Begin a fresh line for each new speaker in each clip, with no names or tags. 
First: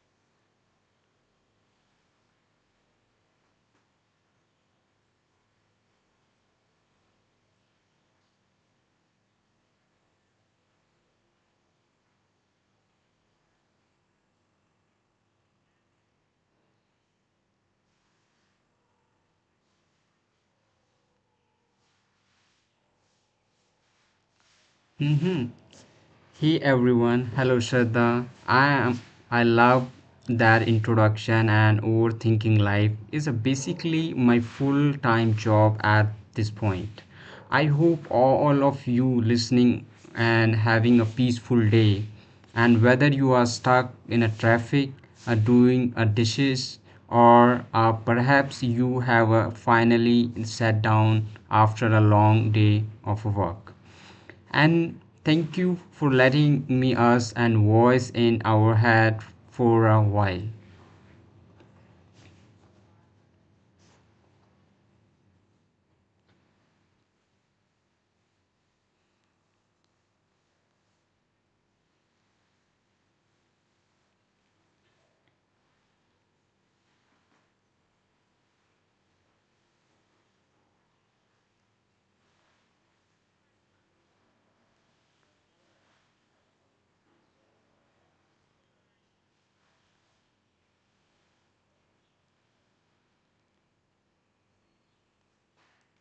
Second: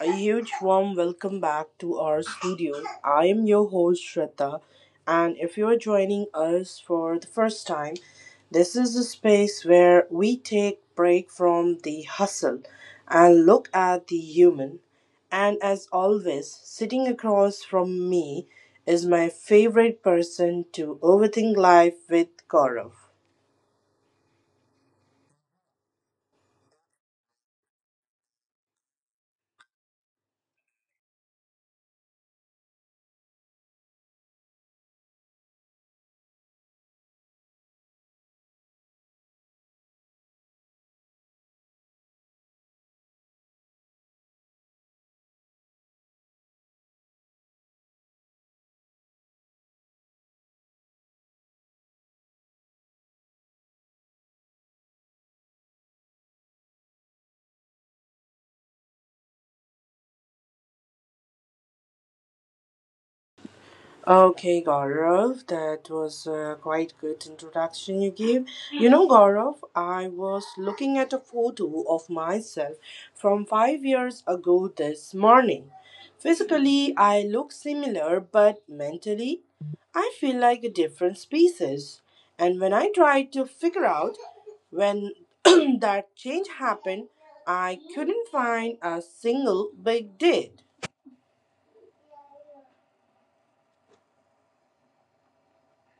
A huge warm welcome back to our studio. I am your host, Shraddha, and if you are joining us for the first time, this is a space where we take break from the hustle and look at the human. And as always, sitting across from me is my favorite person to overthink life with, Gaurav.
Mm-hmm. Hey everyone, hello Shraddha. I am. I love that introduction, and overthinking life is a basically my full-time job at this point. I hope all of you listening and having a peaceful day, and whether you are stuck in a traffic, are doing a dishes, or perhaps you have finally sat down after a long day of work and thank you for letting me us and voice in our head for a while.
Okay, Gaurav, that was a quite good introduction you gave. Gaurav, I was looking at a photo of myself from 5 years ago this morning. Physically, I look similar, but mentally, I feel like a different species. And when I tried to figure out when that change happened, I couldn't find a single big date.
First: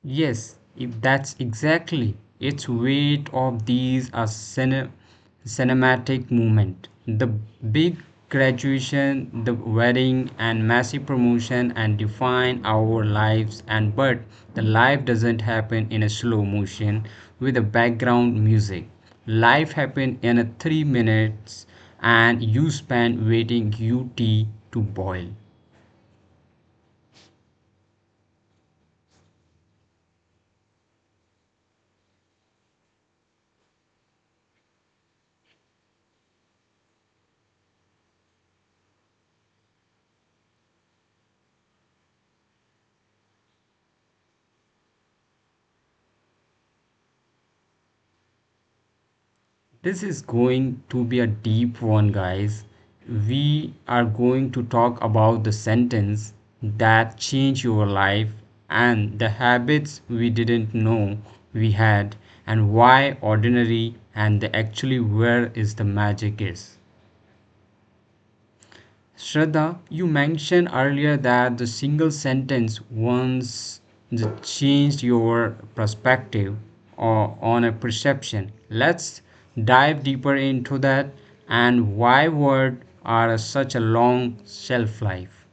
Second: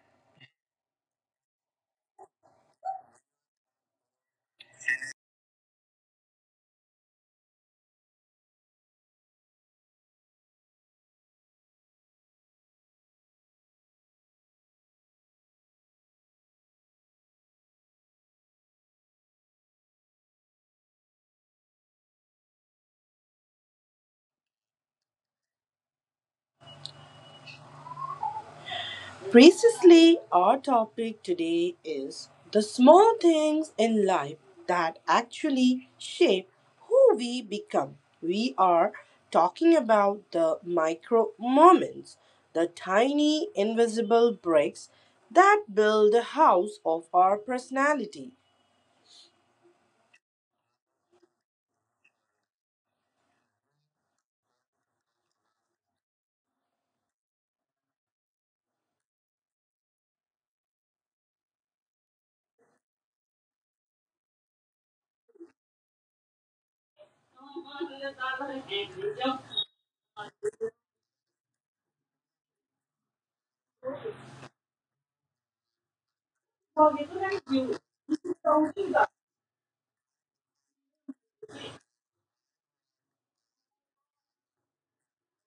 Yes, if that's exactly its weight of these are cinematic movement. The big graduation, the wedding and massive promotion and define our lives and but the life doesn't happen in a slow motion with a background music. Life happen in a 3 minutes and you spend waiting your tea to boil.
Precisely, our topic today is the small things in life that actually shape who we become. We are talking about the micro moments, the tiny invisible bricks that build the house of our personality.
This is going to be a deep one, guys. We are going to talk about the sentence that changed your life and the habits we didn't know we had and why ordinary and the actually where is the magic is. Shraddha, you mentioned earlier that the single sentence once that changed your perspective or on a perception. Let's dive deeper into that and why words are such a long shelf life.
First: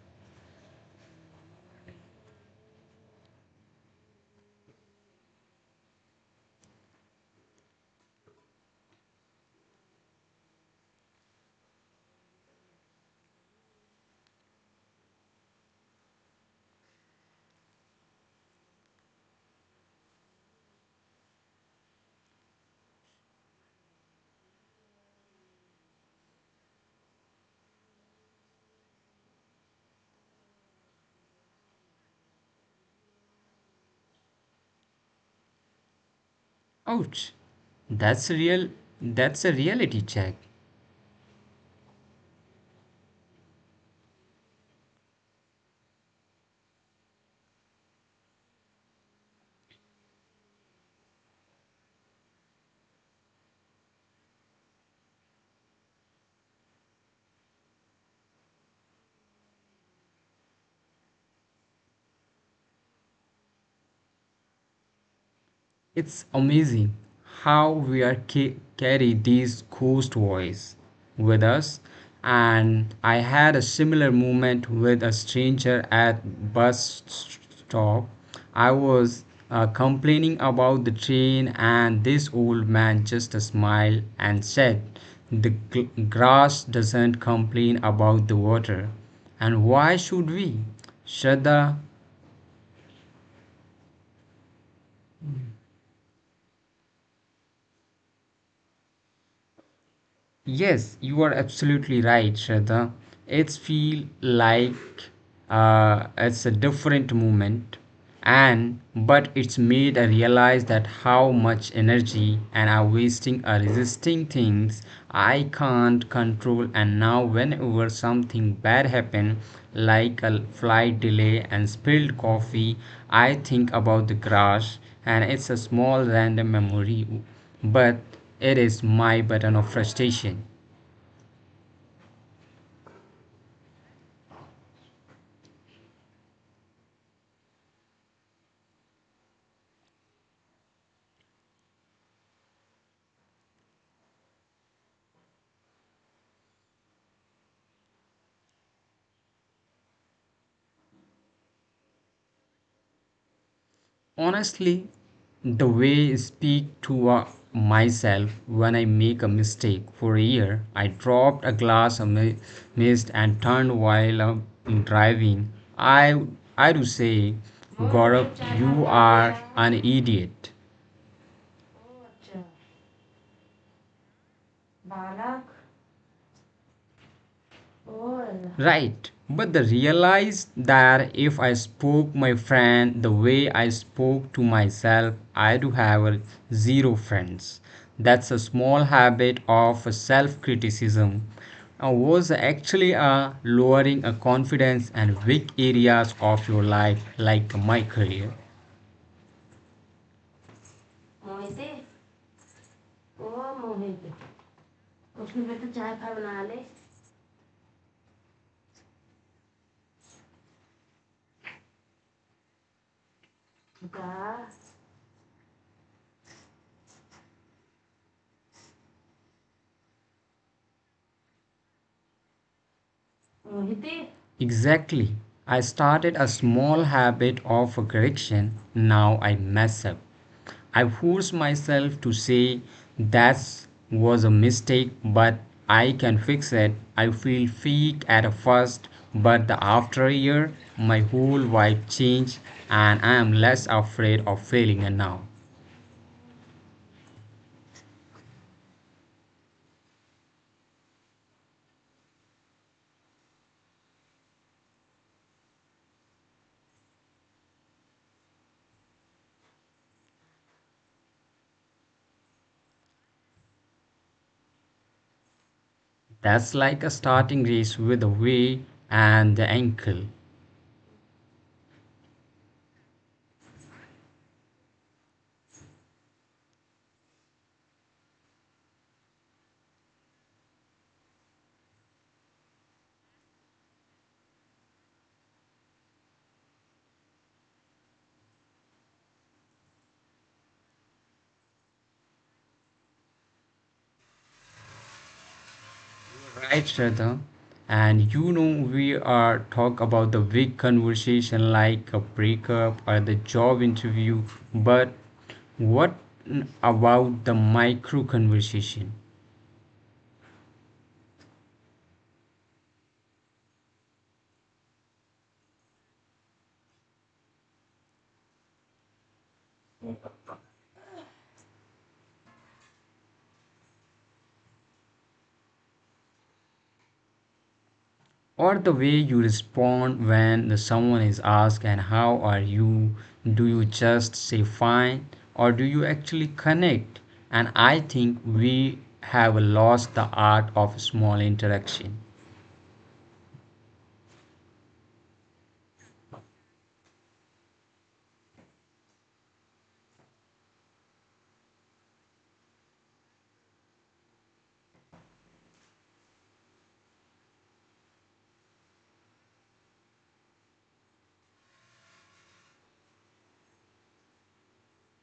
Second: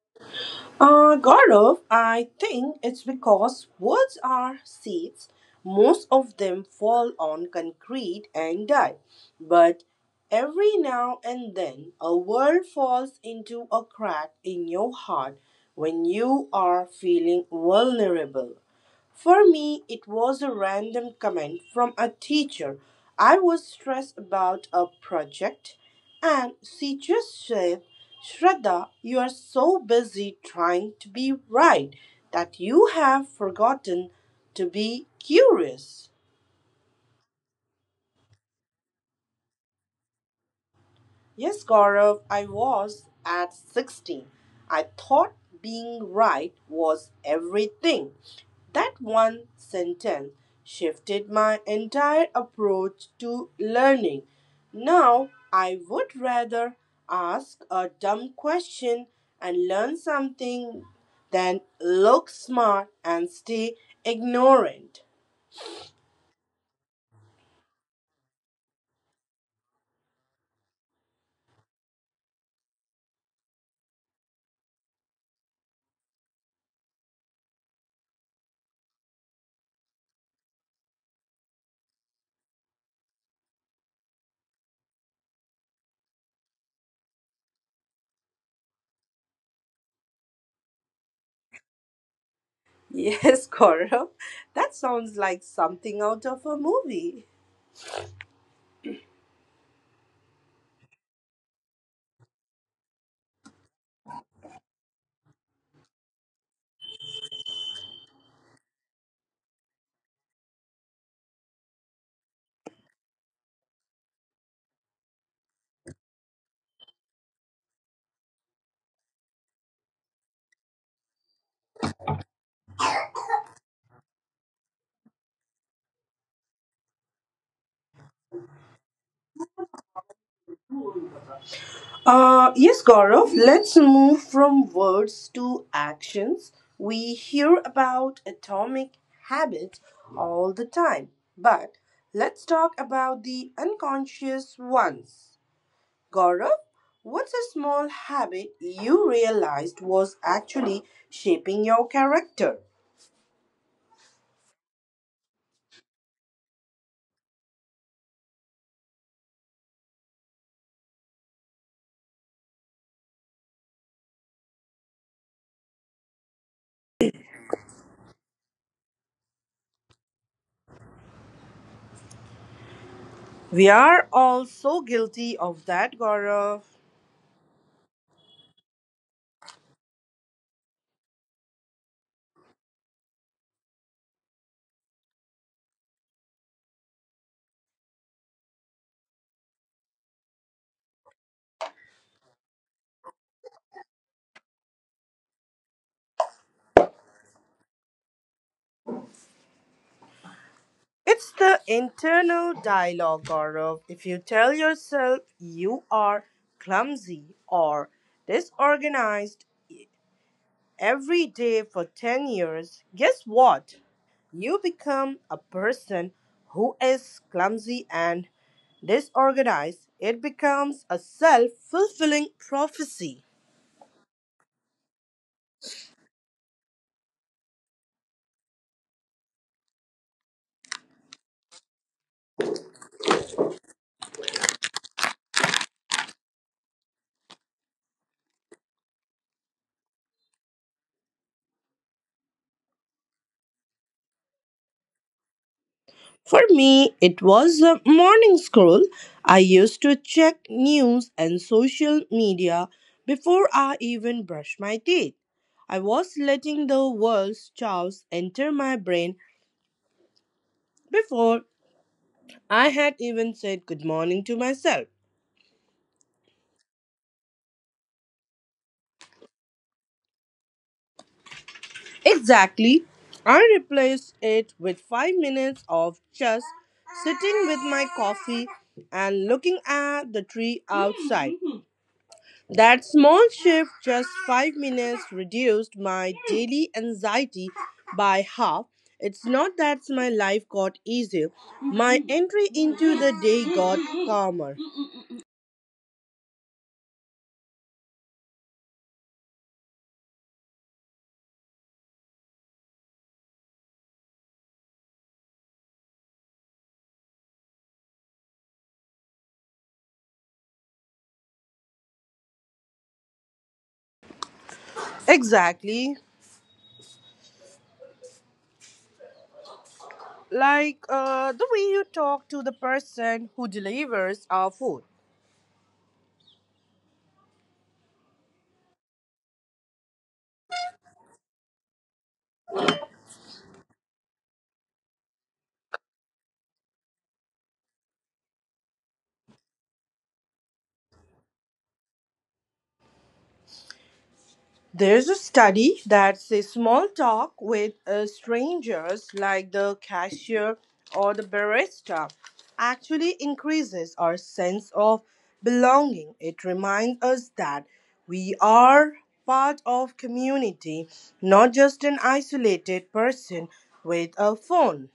Gaurav, I think it's because words are seeds. Most of them fall on concrete and die. But every now and then, a word falls into a crack in your heart when you are feeling vulnerable. For me, it was a random comment from a teacher. I was stressed about a project, and she just said, Shraddha, you are so busy trying to be right that you have forgotten to be curious.
Ouch. That's real, that's a reality check.
Yes, Gaurav, I was at 16. I thought being right was everything. That one sentence shifted my entire approach to learning. Now, I would rather ask a dumb question and learn something than look smart and stay ignorant.
It's amazing how we are carry these ghost voice with us. And I had a similar moment with a stranger at bus stop. I was complaining about the train, and this old man just smiled and said, "The grass doesn't complain about the water, and why should we, Shraddha?"
Yes, Gaurav, that sounds like something out of a movie.
Yes, you are absolutely right, Shraddha. It's feel like it's a different movement, and but it's made I realize that how much energy and are wasting are resisting things I can't control. And now, whenever something bad happen, like a flight delay and spilled coffee, I think about the crash, and it's a small random memory but it is my button of frustration.
Yes, Gaurav, let's move from words to actions. We hear about atomic habits all the time, but let's talk about the unconscious ones. Gaurav, what's a small habit you realized was actually shaping your character?
Honestly, the way I speak to myself when I make a mistake. For a year, I dropped a glass of mist and turned while I driving. I I do say, Gaurav, you are an idiot.
We are all so guilty of that, Gaurav.
Right, but the realize that if I spoke my friend the way I spoke to myself I do have zero friends. That's a small habit of self-criticism was actually lowering a confidence and weak areas of your life like my career.
It's the internal dialogue, Gaurav. If you tell yourself you are clumsy or disorganized e, every day for 10 years, guess what? You become a person who is clumsy and disorganized. It becomes a self fulfilling prophecy.
Exactly. I started a small habit of correction. Now I mess up. I force myself to say that was a mistake, but I can fix it. I feel fake at first, but the after a year, my whole vibe changed, and I am less afraid of failing now.
For me, it was a morning scroll. I used to check news and social media before I even brushed my teeth. I was letting the world's chaos enter my brain before I had even said good morning to myself.
That's like a starting race with a way and the ankle.
Exactly. I replaced it with 5 minutes of just sitting with my coffee and looking at the tree outside. That small shift, just 5 minutes, reduced my daily anxiety by half. It's not that my life got easier, my entry into the day got calmer.
Right, Shraddha. And you know, we are talk about the big conversation like a breakup or the job interview, but what about the micro conversation
Exactly. Like the way you talk to the person who delivers our food.
or the way you respond when the someone is asked and how are you? Do you just say fine or do you actually connect? And I think we have lost the art of small interaction.
There's a study that says small talk with strangers, like the cashier or the barista, actually increases our sense of belonging. It reminds us that we are part of community, not just an isolated person with a phone.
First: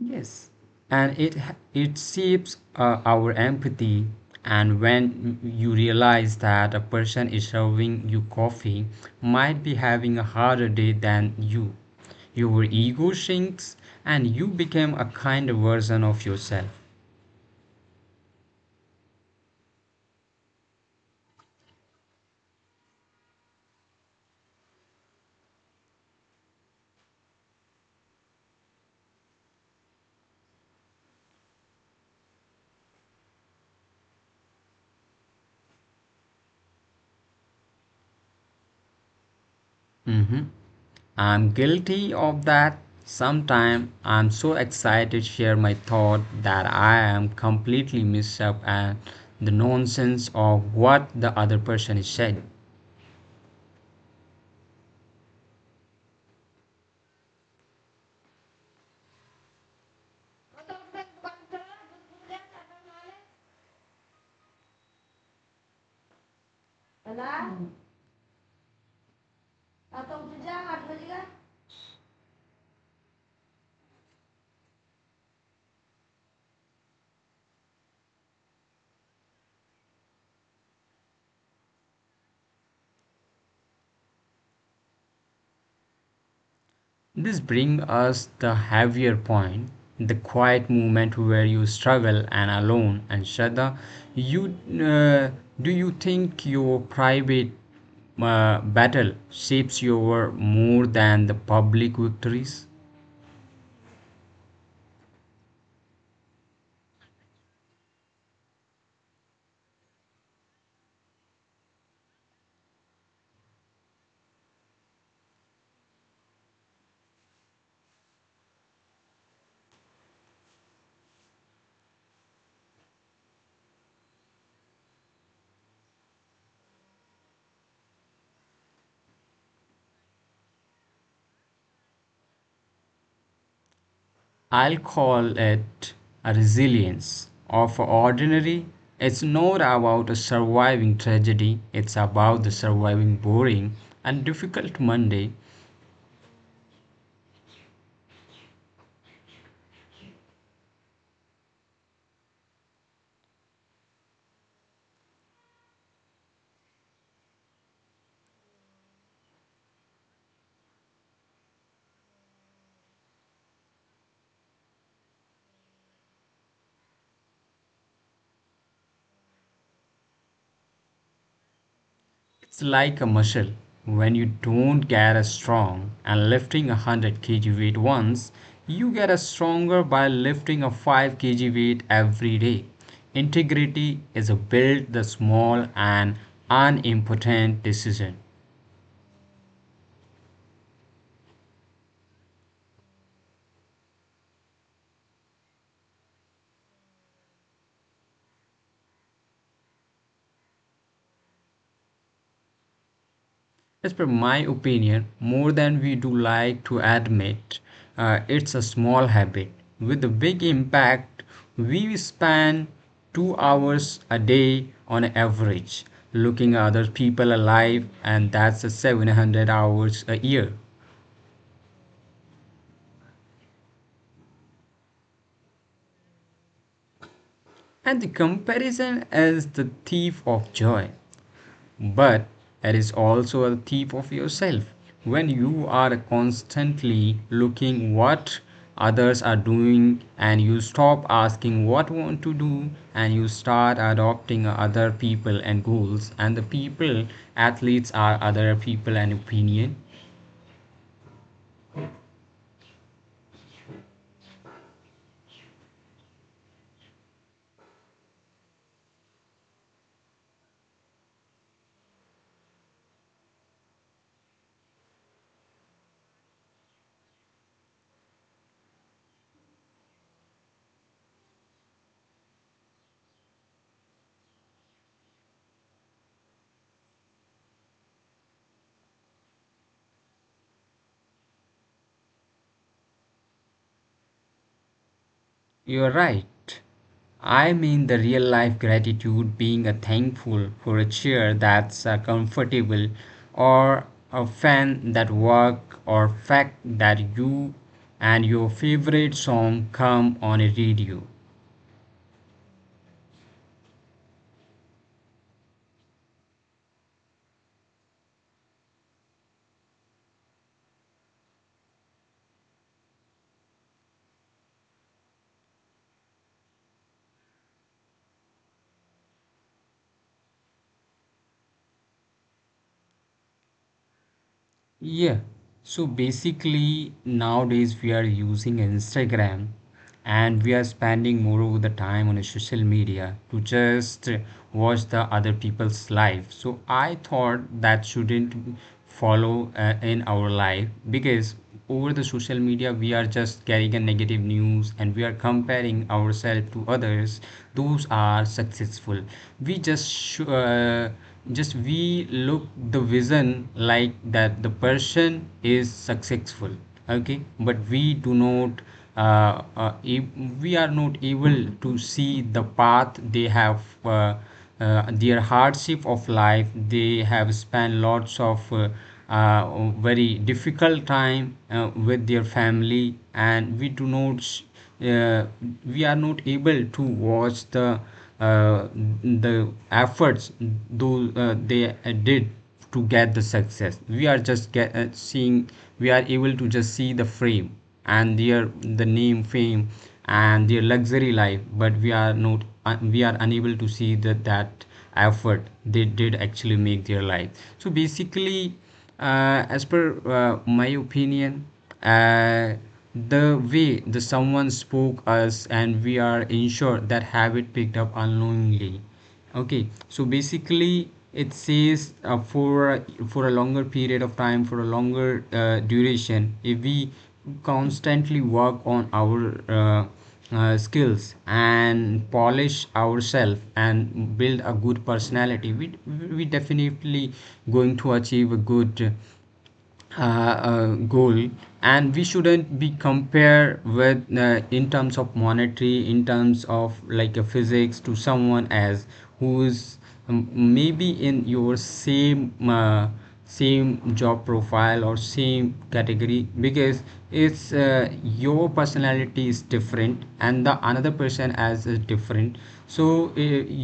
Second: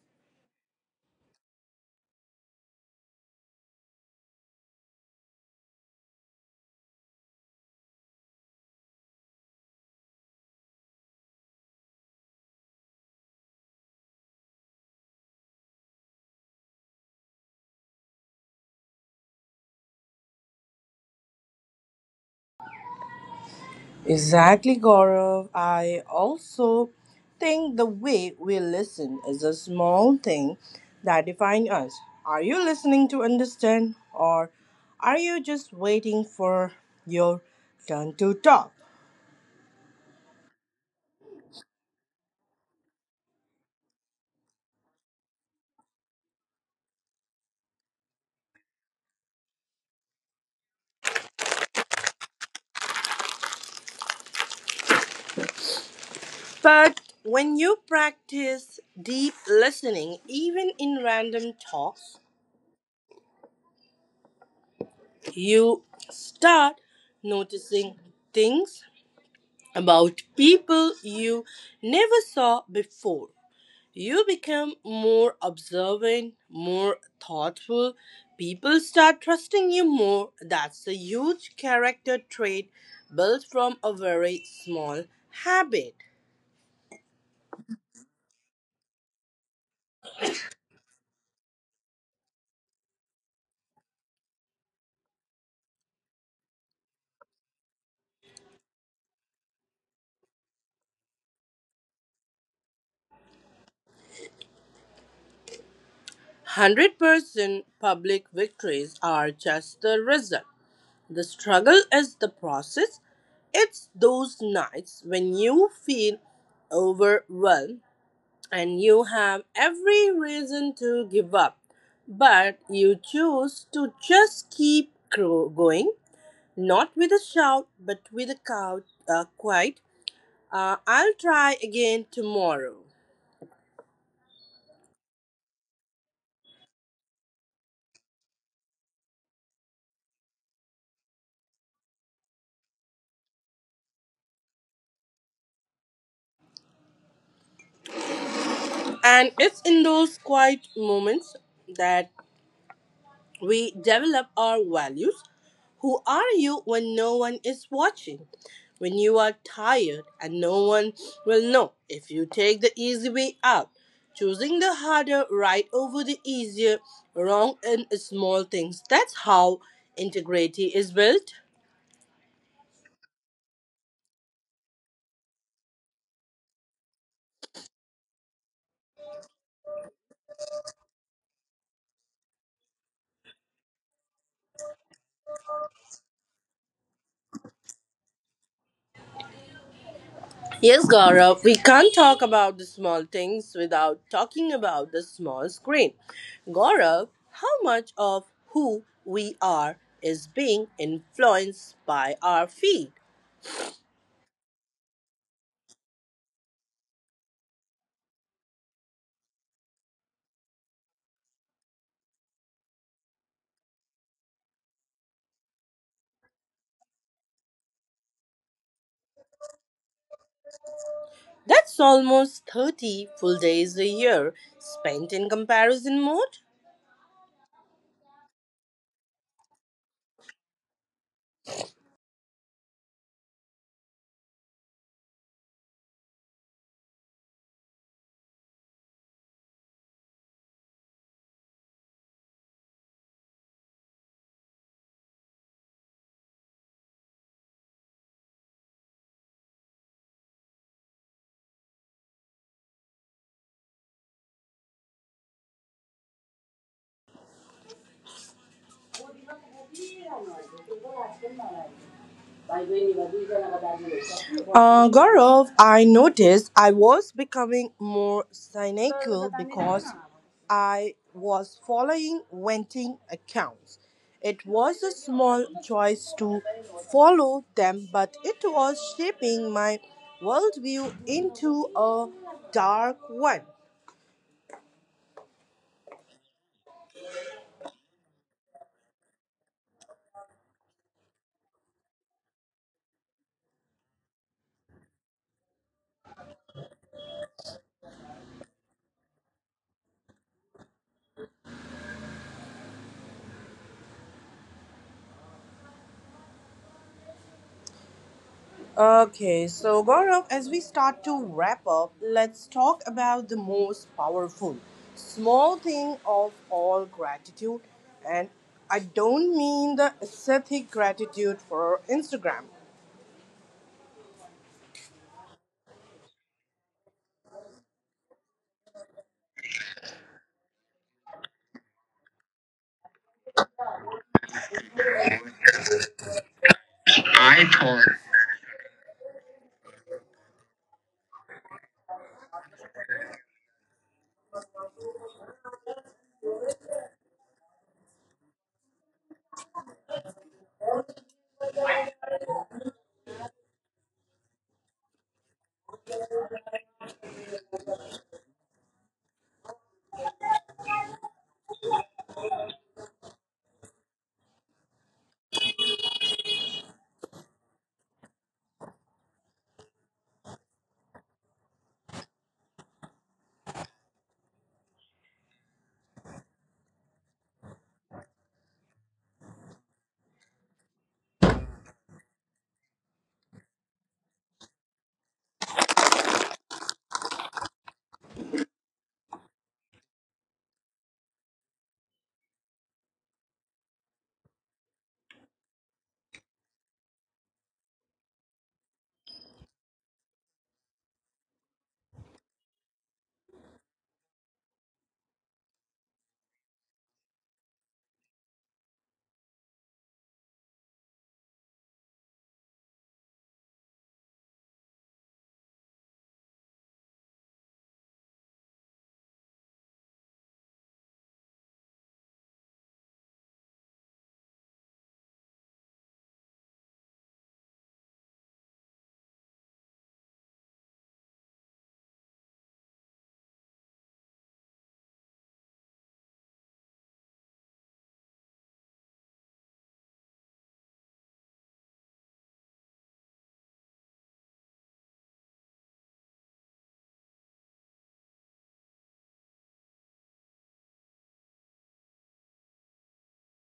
Yes, and it shapes our empathy. And when you realize that a person is serving you coffee might be having a harder day than you, your ego shrinks and you become a kinder version of yourself.
Exactly, Gaurav. I also think the way we listen is a small thing that defines us. Are you listening to understand, or are you just waiting for your turn to talk?
Mm-hmm. I'm guilty of that. Sometime I'm so excited to share my thought that I am completely mixed up at the nonsense of what the other person is saying.
But when you practice deep listening, even in random talks, you start noticing things about people you never saw before. You become more observant, more thoughtful. People start trusting you more. That's a huge character trait built from a very small habit.
This brings us the heavier point, the quiet moment where you struggle and alone. And Shraddha, you uh, do you think your private battle shapes your work more than the public victories?
100% public victories are just the result. The struggle is the process. It's those nights when you feel overwhelmed and you have every reason to give up. But you choose to just keep going, not with a shout, but with a quiet, I'll try again tomorrow.
I'll call it a resilience of ordinary. It's not about a surviving tragedy, it's about the surviving boring and difficult Monday.
And it's in those quiet moments that we develop our values. Who are you when no one is watching? When you are tired and no one will know if you take the easy way out. Choosing the harder right over the easier, wrong in small things. That's how integrity is built.
It's like a muscle. When you don't get as strong and lifting a 100 kg weight once, you get as stronger by lifting a 5 kg weight every day. Integrity is a build the small and unimportant decision.
Yes, Gaurav, we can't talk about the small things without talking about the small screen. Gaurav, how much of who we are is being influenced by our feed?
As per my opinion, more than we do like to admit, it's a small habit with a big impact. We spend 2 hours a day on average looking at other people alive, and that's a 700 hours a year.
That's almost 30 full days a year spent in comparison mode.
And the comparison is the thief of joy, but it is also a thief of yourself when you are constantly looking what others are doing and you stop asking what you want to do and you start adopting other people and goals and the people athletes are other people and opinion.
Gaurav, I noticed I was becoming more cynical because I was following venting accounts. It was a small choice to follow them, but it was shaping my worldview into a dark one.
You're right. I mean the real life gratitude being a thankful for a chair that's comfortable or a fan that work or fact that you and your favorite song come on a radio.
Okay, so Gaurav, as we start to wrap up, let's talk about the most powerful small thing of all gratitude. And I don't mean the aesthetic gratitude for Instagram.
Yeah. So basically, nowadays we are using Instagram and we are spending more of the time on a social media to just watch the other people's life. So I thought
I
that
thought.
shouldn't follow in our life because over the social media we are just carrying a negative news and we are comparing ourselves to others those are successful we just just we look the vision like that the person is successful, okay, but we do not uh, uh, e- we are not able to see the path they have their hardship of life they have spent lots of very difficult time with their family and we do not uh, we are not able to watch uh, the efforts do they did to get the success we are just seeing we are able to just see the frame and their the name fame and their luxury life but we are not we are unable to see that that effort they did actually make their life. So basically, as per my opinion, uh, the way the someone spoke us and we are ensured that habit picked up unknowingly. Okay, so basically it says for a longer period of time for a longer duration if we constantly work on our uh, skills and polish ourselves and build a good personality we definitely going to achieve a good goal and we shouldn't be compared with in terms of monetary in terms of like a physics to someone as who is um, maybe in your same same job profile or same category because it's your personality is different and the another person as is different. So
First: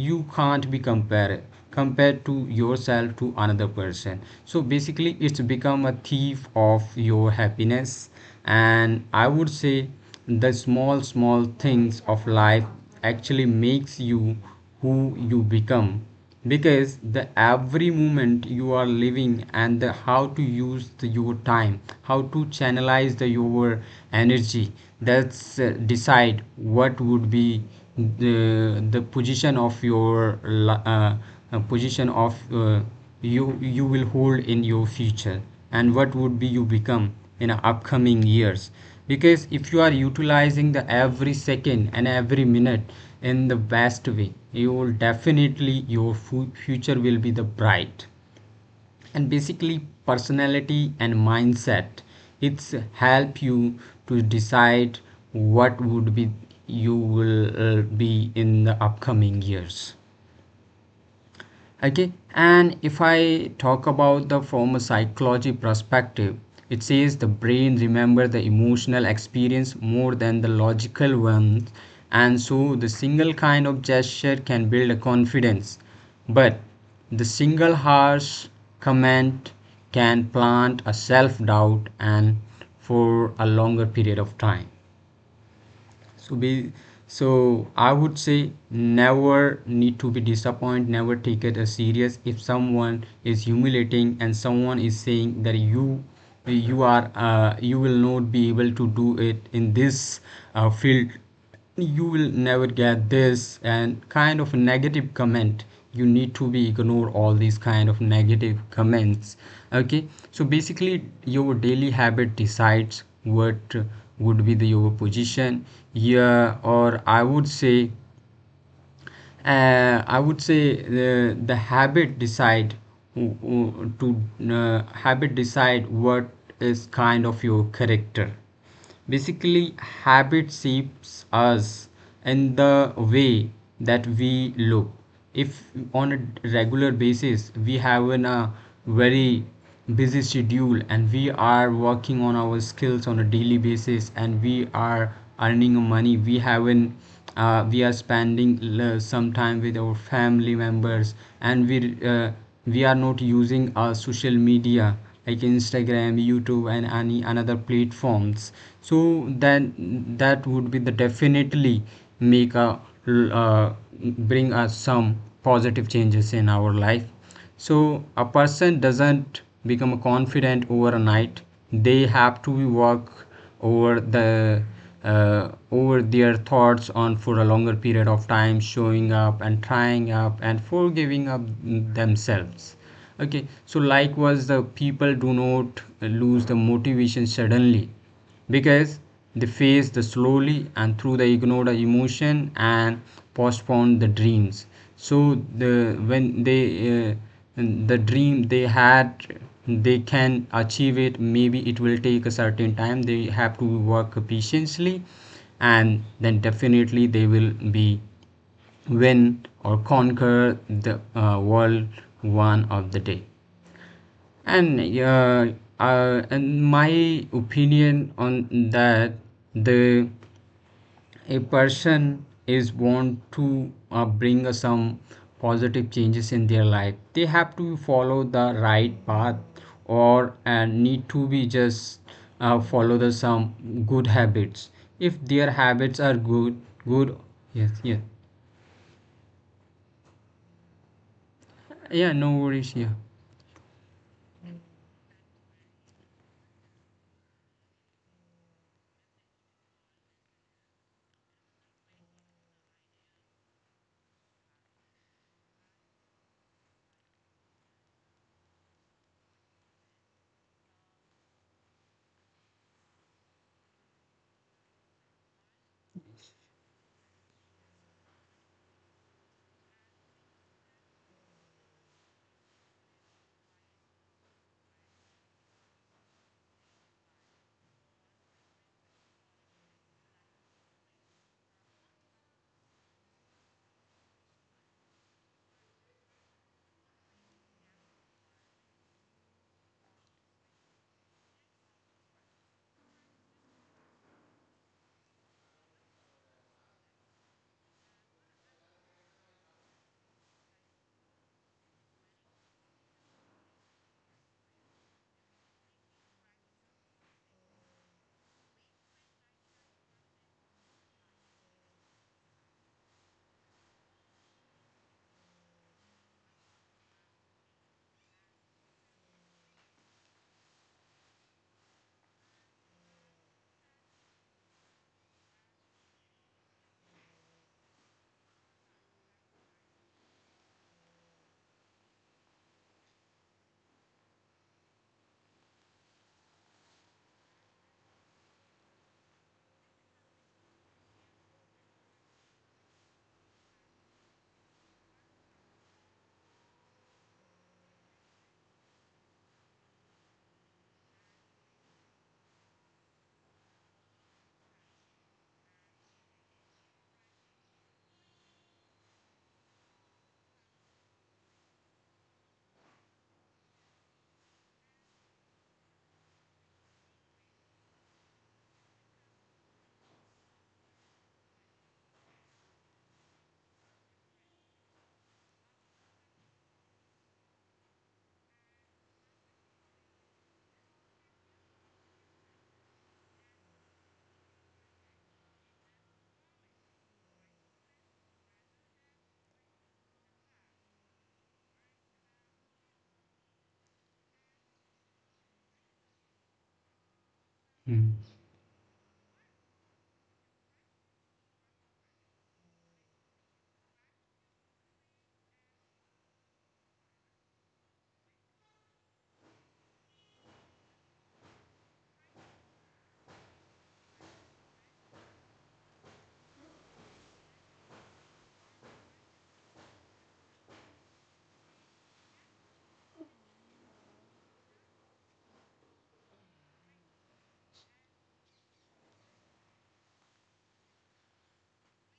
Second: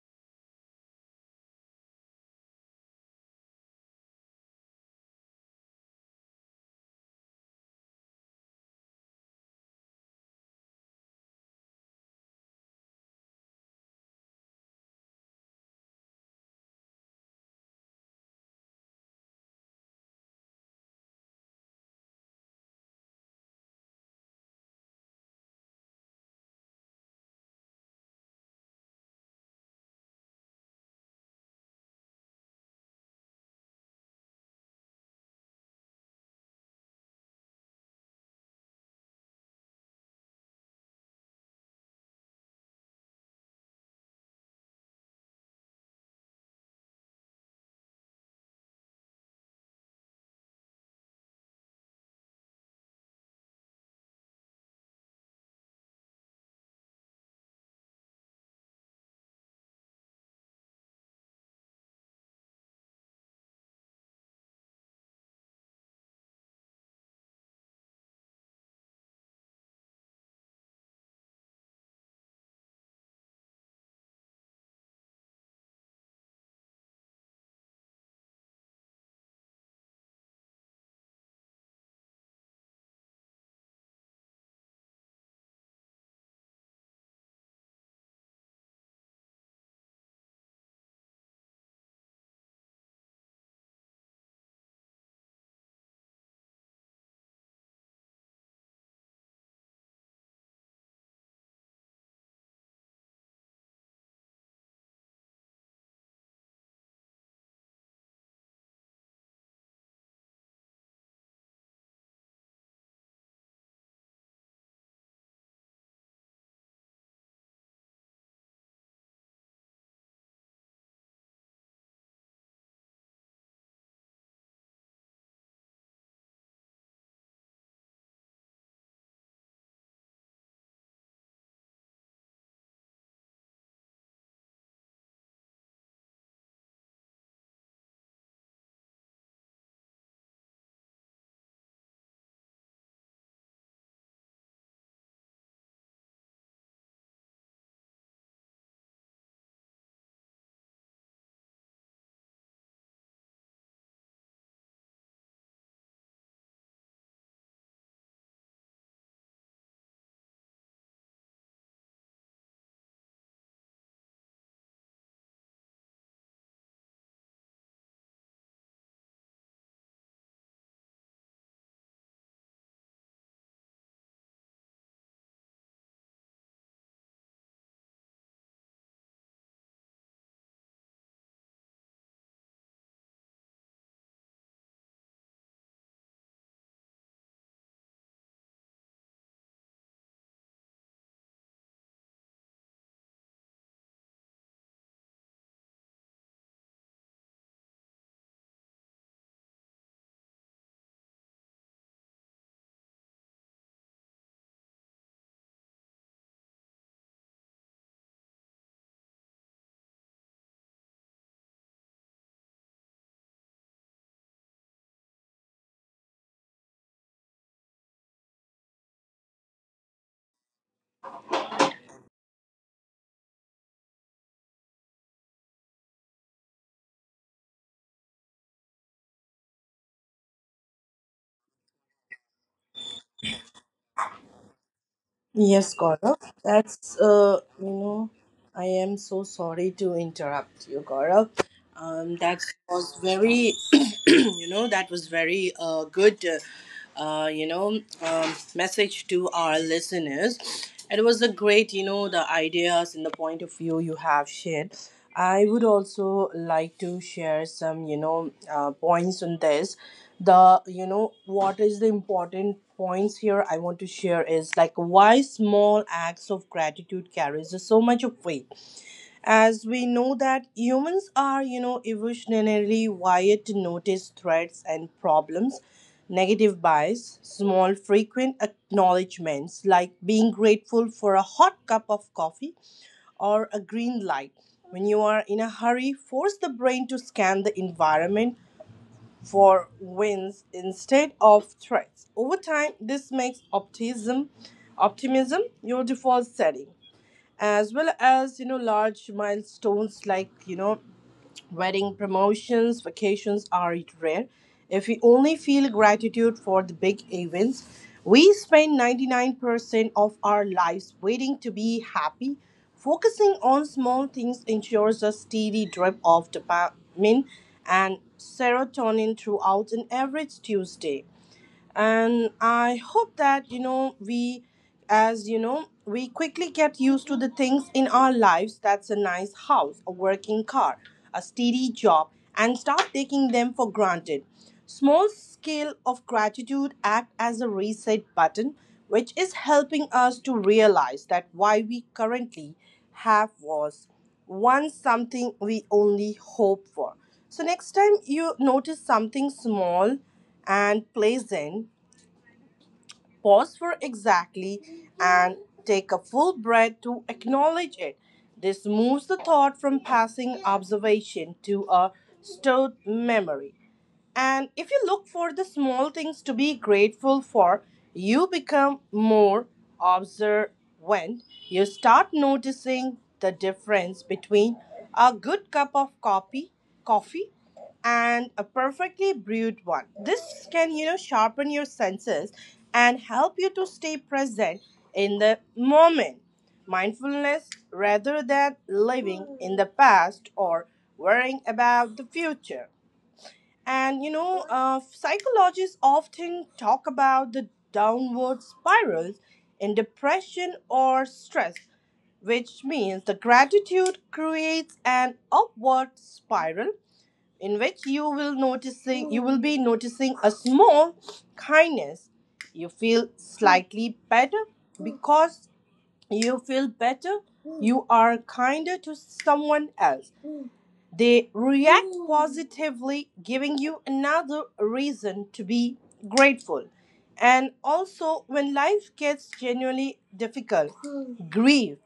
you can't be compared to yourself to another person so basically it's become a thief of your happiness. And I would say the small small things of life actually makes you who you become because the every moment you are living and the how to use your time how to channelize the your energy that's decide what would be the position of your position of you will hold in your future and what would be you become in upcoming years because if you are utilizing the every second and every minute in the best way you will definitely your future will be the bright. And basically personality and mindset it's help you to decide what would be you will be in the upcoming years. Okay, and if I talk about the from a psychology perspective it says the brain remember the emotional experience more than the logical ones. And so the single kind of gesture can build a confidence, but the single harsh comment can plant a self doubt and for a longer period of time. So be so I would say never need to be disappointed, never take it as serious if someone is humiliating and someone is saying that you are you will not be able to do it in this field, you will never get this and kind of negative comment. You need to be ignore all these kind of negative comments. Okay, so basically your daily habit decides what would be the your position. Yeah, or I would say I would say the habit decide w- w- to habit decide what is kind of your character. Basically, habit shapes us in the way that we look. If on a regular basis we have a very busy schedule and we are working on our skills on a daily basis and we are earning money we haven't we are spending some time with our family members and uh, we are not using our social media like instagram youtube and any another platforms, so then that would be the definitely make l- uh, bring us some positive changes in our life. So a person doesn't become confident overnight. They have to work over the over their thoughts on for a longer period of time, showing up and trying up and forgiving up themselves. Okay, so likewise, the people do not lose the motivation suddenly because they face the slowly and through the ignored emotion and postpone the dreams. So the when they uh, the dream they had, they can achieve it. Maybe it will take a certain time. They have to work patiently, and then definitely they will be win or conquer the world one of the day. And yeah, in my opinion on that, the a person is want to bring some positive changes in their life. They have to follow the right path, or need to be just follow the some good habits. If their
Yes,
habits are
Gaurav,
good,
that's,
good. Yes, yeah,
I am so sorry to interrupt you, Gaurav.
yeah. No
That
worries. Yeah.
was very, that was very good. Message to our listeners. It was a great, the ideas and the point of view you have shared. I would also like to share some, points on this. The what is the important points here I want to share is like why small acts of gratitude carries so much of weight, as we know that humans are evolutionarily wired to notice threats and problems, negative bias. Small frequent acknowledgments like being grateful for a hot cup of coffee or a green light when you are in a hurry force the brain to scan the environment for wins instead of threats. Over time this makes optimism your default setting. As well, as large milestones like wedding, promotions, vacations are rare. If we only feel gratitude for the big events, we spend 99% of our lives waiting to be happy. Focusing on small things ensures a steady drip of dopamine and serotonin throughout an average Tuesday. And I hope that we, as we quickly get used to the things in our lives, that's a nice house, a working car, a steady job, and start taking them for granted. Small scale of gratitude act as a reset button, which is helping us to realize that why we currently have was once something we only hope for. So next time you notice something small and pleasant, pause for exactly and take a full breath to acknowledge it. This moves the thought from passing observation to a stored memory. And if you look for the small things to be grateful for, you become more observant. You start noticing the difference between a good cup of coffee and a perfectly brewed one. This can, sharpen your senses and help you to stay present in the moment. Mindfulness rather than living in the past or worrying about the future. And psychologists often talk about the
Mm.
downward spirals in depression or stress, which means the gratitude creates an upward spiral in which you will be noticing a small kindness. You feel slightly better because you feel better. You are kinder to someone else, they react positively, giving you another reason to be grateful. And also, when life gets genuinely difficult, grief,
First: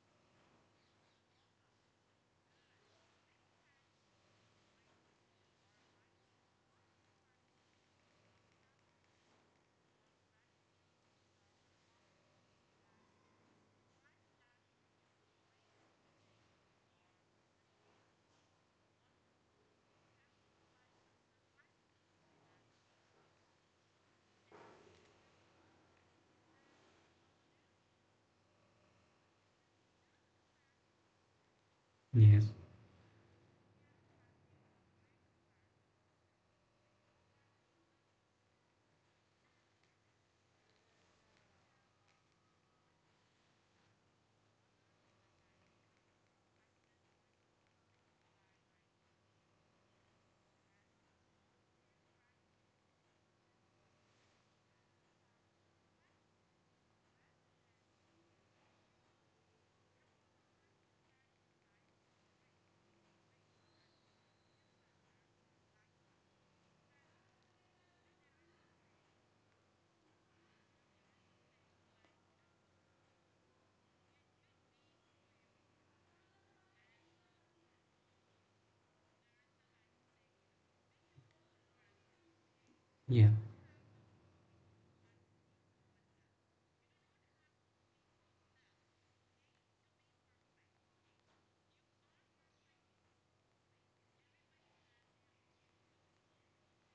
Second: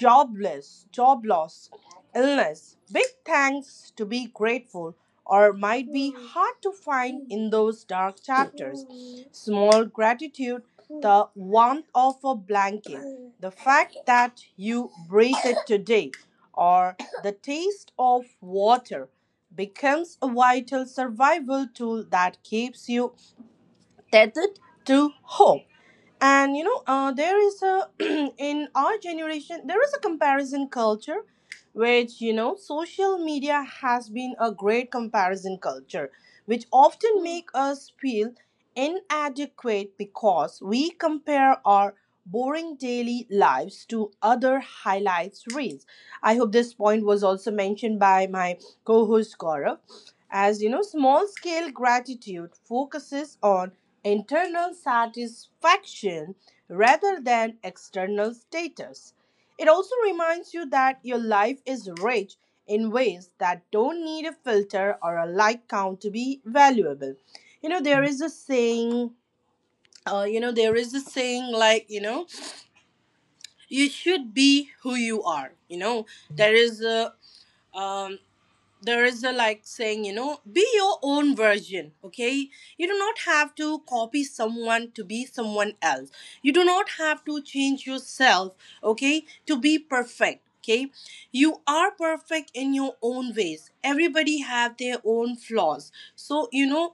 jobless, job loss, illness. Big thanks to be grateful or might be hard to find in those dark chapters. Small gratitude, the warmth of a blanket, the fact that you breathed today, or the taste of water becomes a vital survival tool that keeps you tethered to hope. And there is a in our generation there is a comparison culture, which
Yes.
social media has been a great comparison culture, which often Hmm. make us feel inadequate because we compare our boring daily lives to other highlights reels. I hope this point was also mentioned by my co-host Gaurav. As you know, small scale gratitude focuses on internal satisfaction rather than external status. It also reminds you that your life is rich in ways that don't need a filter or a like count to be valuable. You know, there is a saying, you know, there is a saying like, you should be who you are. You know, um, there is a like saying, be your own version. Okay, you do not
Yeah.
have to copy someone to be someone else. You do not have to change yourself, okay, to be perfect. Okay, you are perfect in your own ways. Everybody have their own flaws, so you know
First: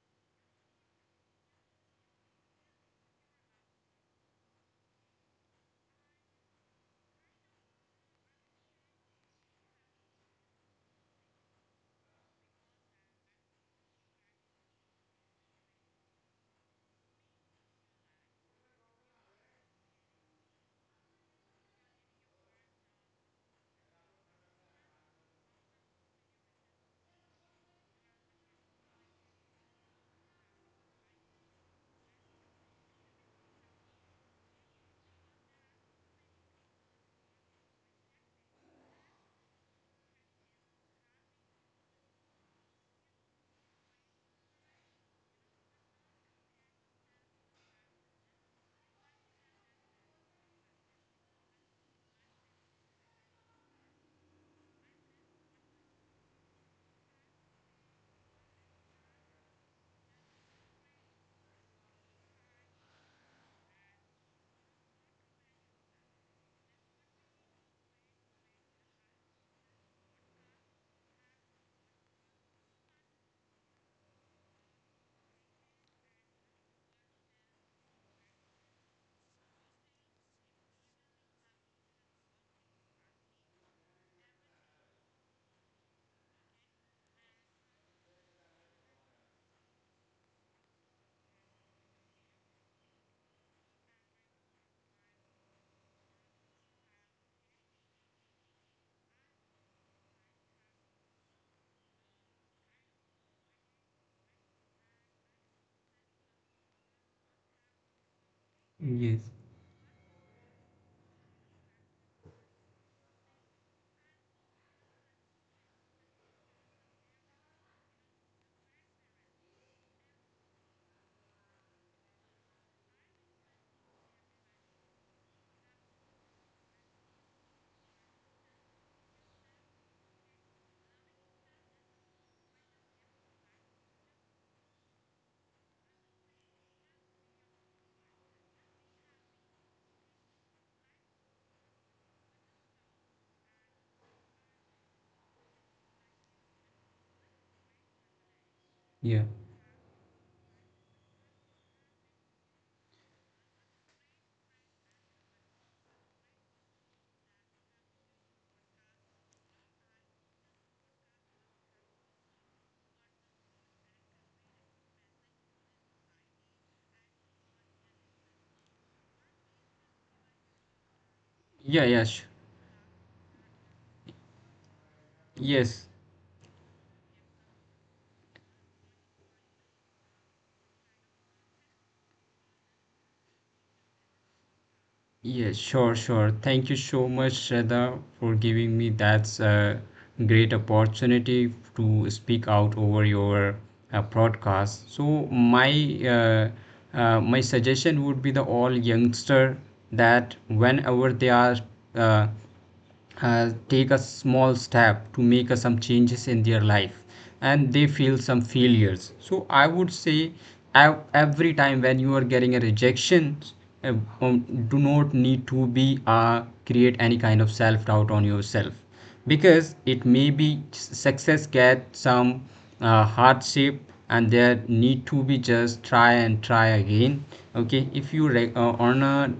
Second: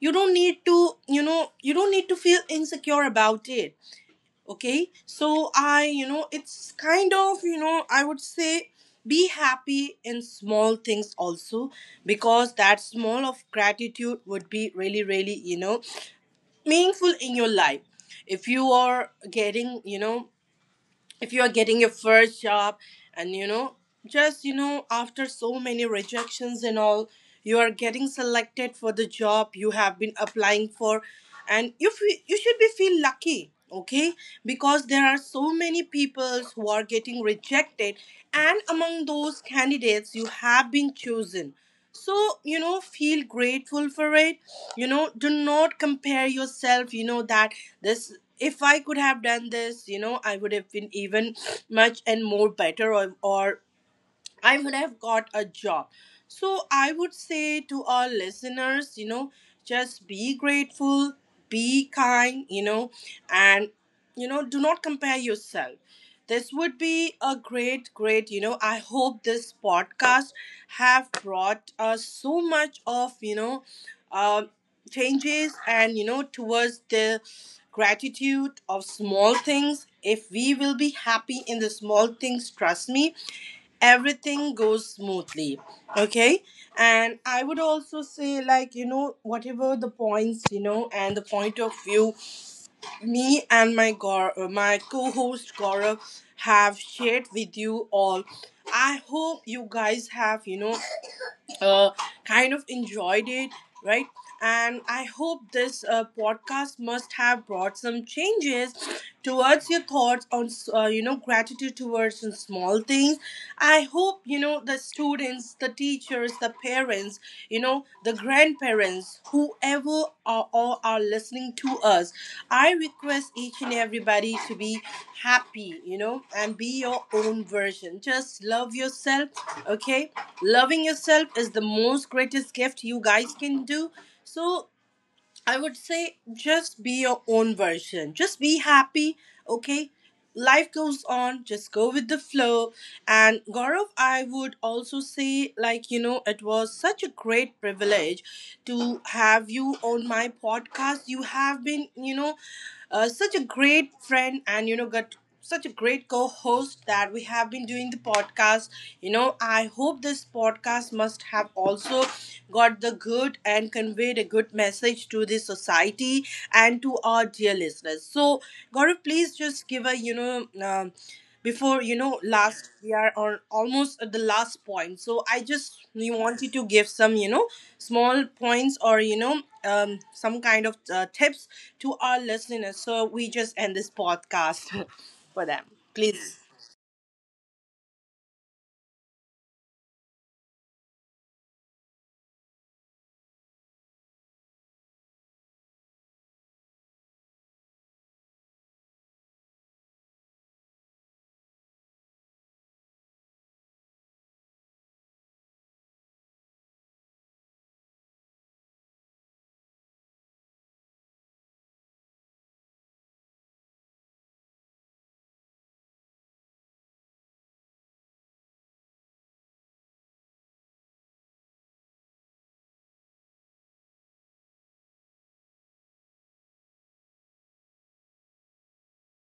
you don't need to you know you don't need to feel insecure about it. Okay, so I, you know it's kind of you know I would say, be happy in small things also, because that small of gratitude would be really really, meaningful in your life. If you are getting you know If you are getting your first job, and you know just you know after so many rejections and all, you are getting selected for the job you have been applying for, and you feel, you should be feel lucky. Okay, because there are so many people who are getting rejected, and among those candidates you have been chosen. So feel grateful for it. Do not compare yourself. That this, if I could have done this, I would have been even much and more better, or I would have got a job. So I would say to our listeners, just be grateful, be kind, and, do not compare yourself. This would be a great. I hope this podcast have brought us so much of, um changes and, towards the gratitude of small things. If we will be happy in the small things, trust me, everything goes smoothly. Okay, and I would also say like whatever the points and the point of view me and my my co-host Gaurav have shared with you all, I hope you guys have, uh, kind of enjoyed it, right? And I hope this podcast must have brought some changes
Yes.
towards your thoughts on, gratitude towards some small things. I hope, the students, the teachers, the parents, the grandparents, whoever are all are listening to us, I request each and everybody to be happy, and be your own version. Just love yourself, okay? Loving yourself is the most greatest gift you guys can do. So I would say just be your own version, just be happy. Okay, life goes on, just go with the flow. And Gaurav, I would also say like it was such a great privilege to
Yeah.
have you on my podcast. You have been such a great friend, and got such a great co-host that we have been doing the podcast. I hope this podcast must have also got the good and conveyed a good message to the society and to our dear listeners. So Gaurav, please just give a, you know um,
Yeah.
before you
Yes.
know last, we are on almost at the last point, so I just
Yes.
we wanted to give some, small points, or some kind of tips to our listeners, so we just end this podcast for
Yes,
them.
sure, sure.
Please,
Thank you so much, Shraddha, for giving me that great opportunity to speak out over your broadcast. So my uh, my suggestion would be the all youngster that whenever they are uh, take a small step to make some changes in their life and they feel some failures. So I would say every time when you are getting a rejection, uh, um, do not need to be create any kind of self doubt on yourself, because it may be success get some hardship, and there need to be just try and try again. Okay, if you on a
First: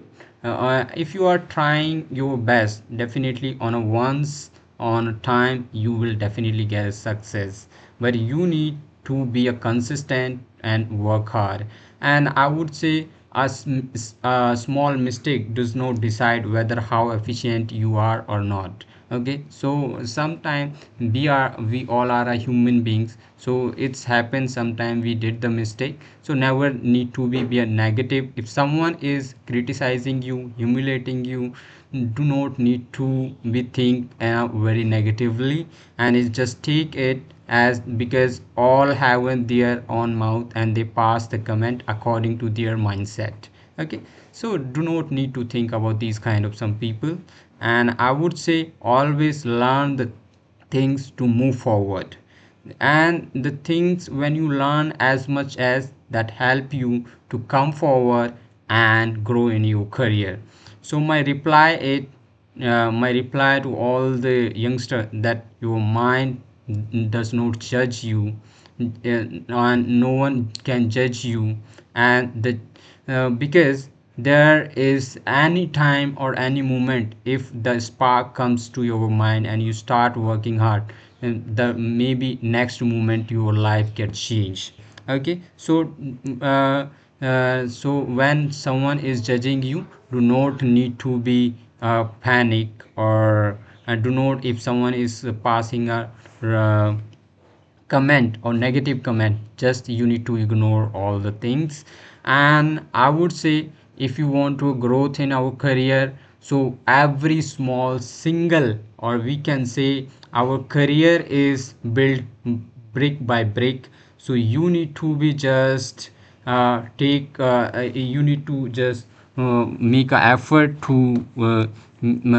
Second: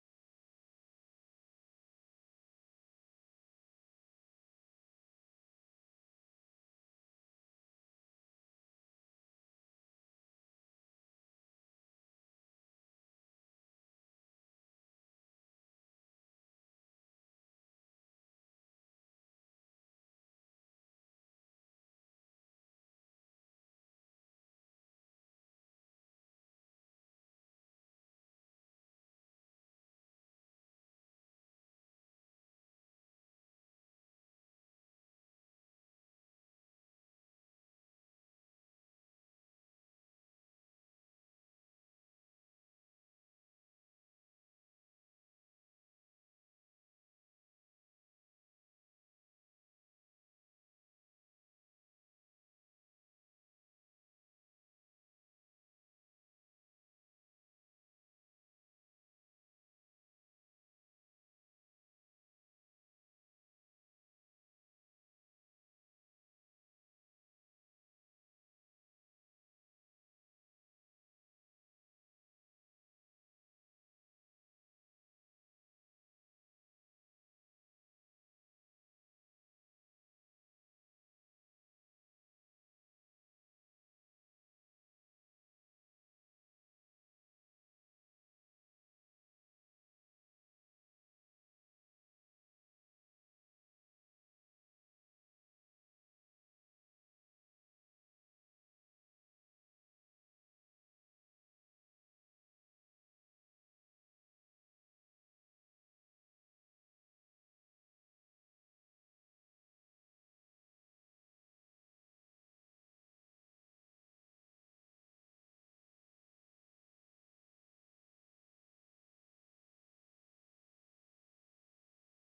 if you are trying your best, definitely on a once on a time you will definitely get a success. But you need to be a consistent and work hard. And I would say a, a small mistake does not decide whether how efficient you are or not. Okay, so sometime we all are a human beings, so it's happened sometime we did the mistake. So never need to be a negative. If someone is criticizing you, humiliating you, do not need to be think very negatively, and is just take it as, because all have their own mouth and they pass the comment according to their mindset. Okay, so do not need to think about these kind of some people. And I would say, always learn the things to move forward, and the things when you learn as much as that help you to come forward and grow in your career. So my reply is, my reply to all the youngster, that your mind does not judge you, and no one can judge you. And the because there is any time or any moment, if the spark comes to your mind and you start working hard, and the maybe next moment your life gets changed. Okay, so so when someone is judging you, do not need to be panic, or do not, if someone is passing a uh, comment or negative comment, just you need to ignore all the things. And I would say, if you want to growth in our career, so every small single, or we can say our career is built brick by brick. So you need to be just take you need to just make an effort to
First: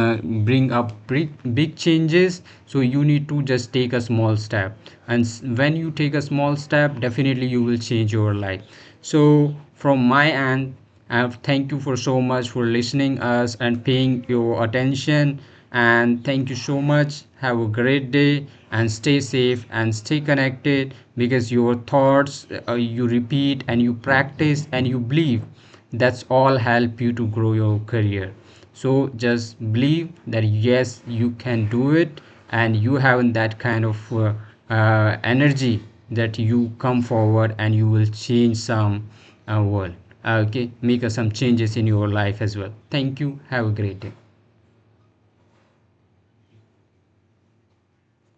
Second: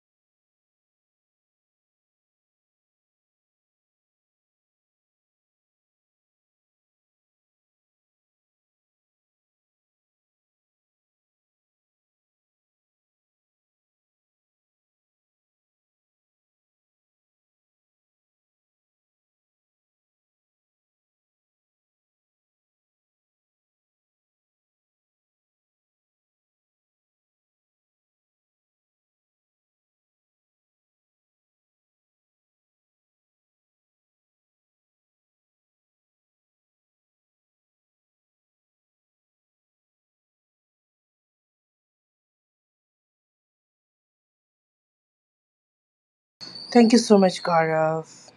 uh, bring up big changes. So you need to just take a small step, and when you take a small step, definitely you will change your life. So from my end, and thank you for so much for listening us and paying your attention, and thank you so much, have a great day. And stay safe and stay connected, because your thoughts, you repeat and you practice and you believe, that's all help you to grow your career. So just believe that yes, you can do it, and you have that kind of energy, that you come forward and you will change some world. Okay, make some changes in your life as well. Thank you, have a great day.
thank you so much Gaurav.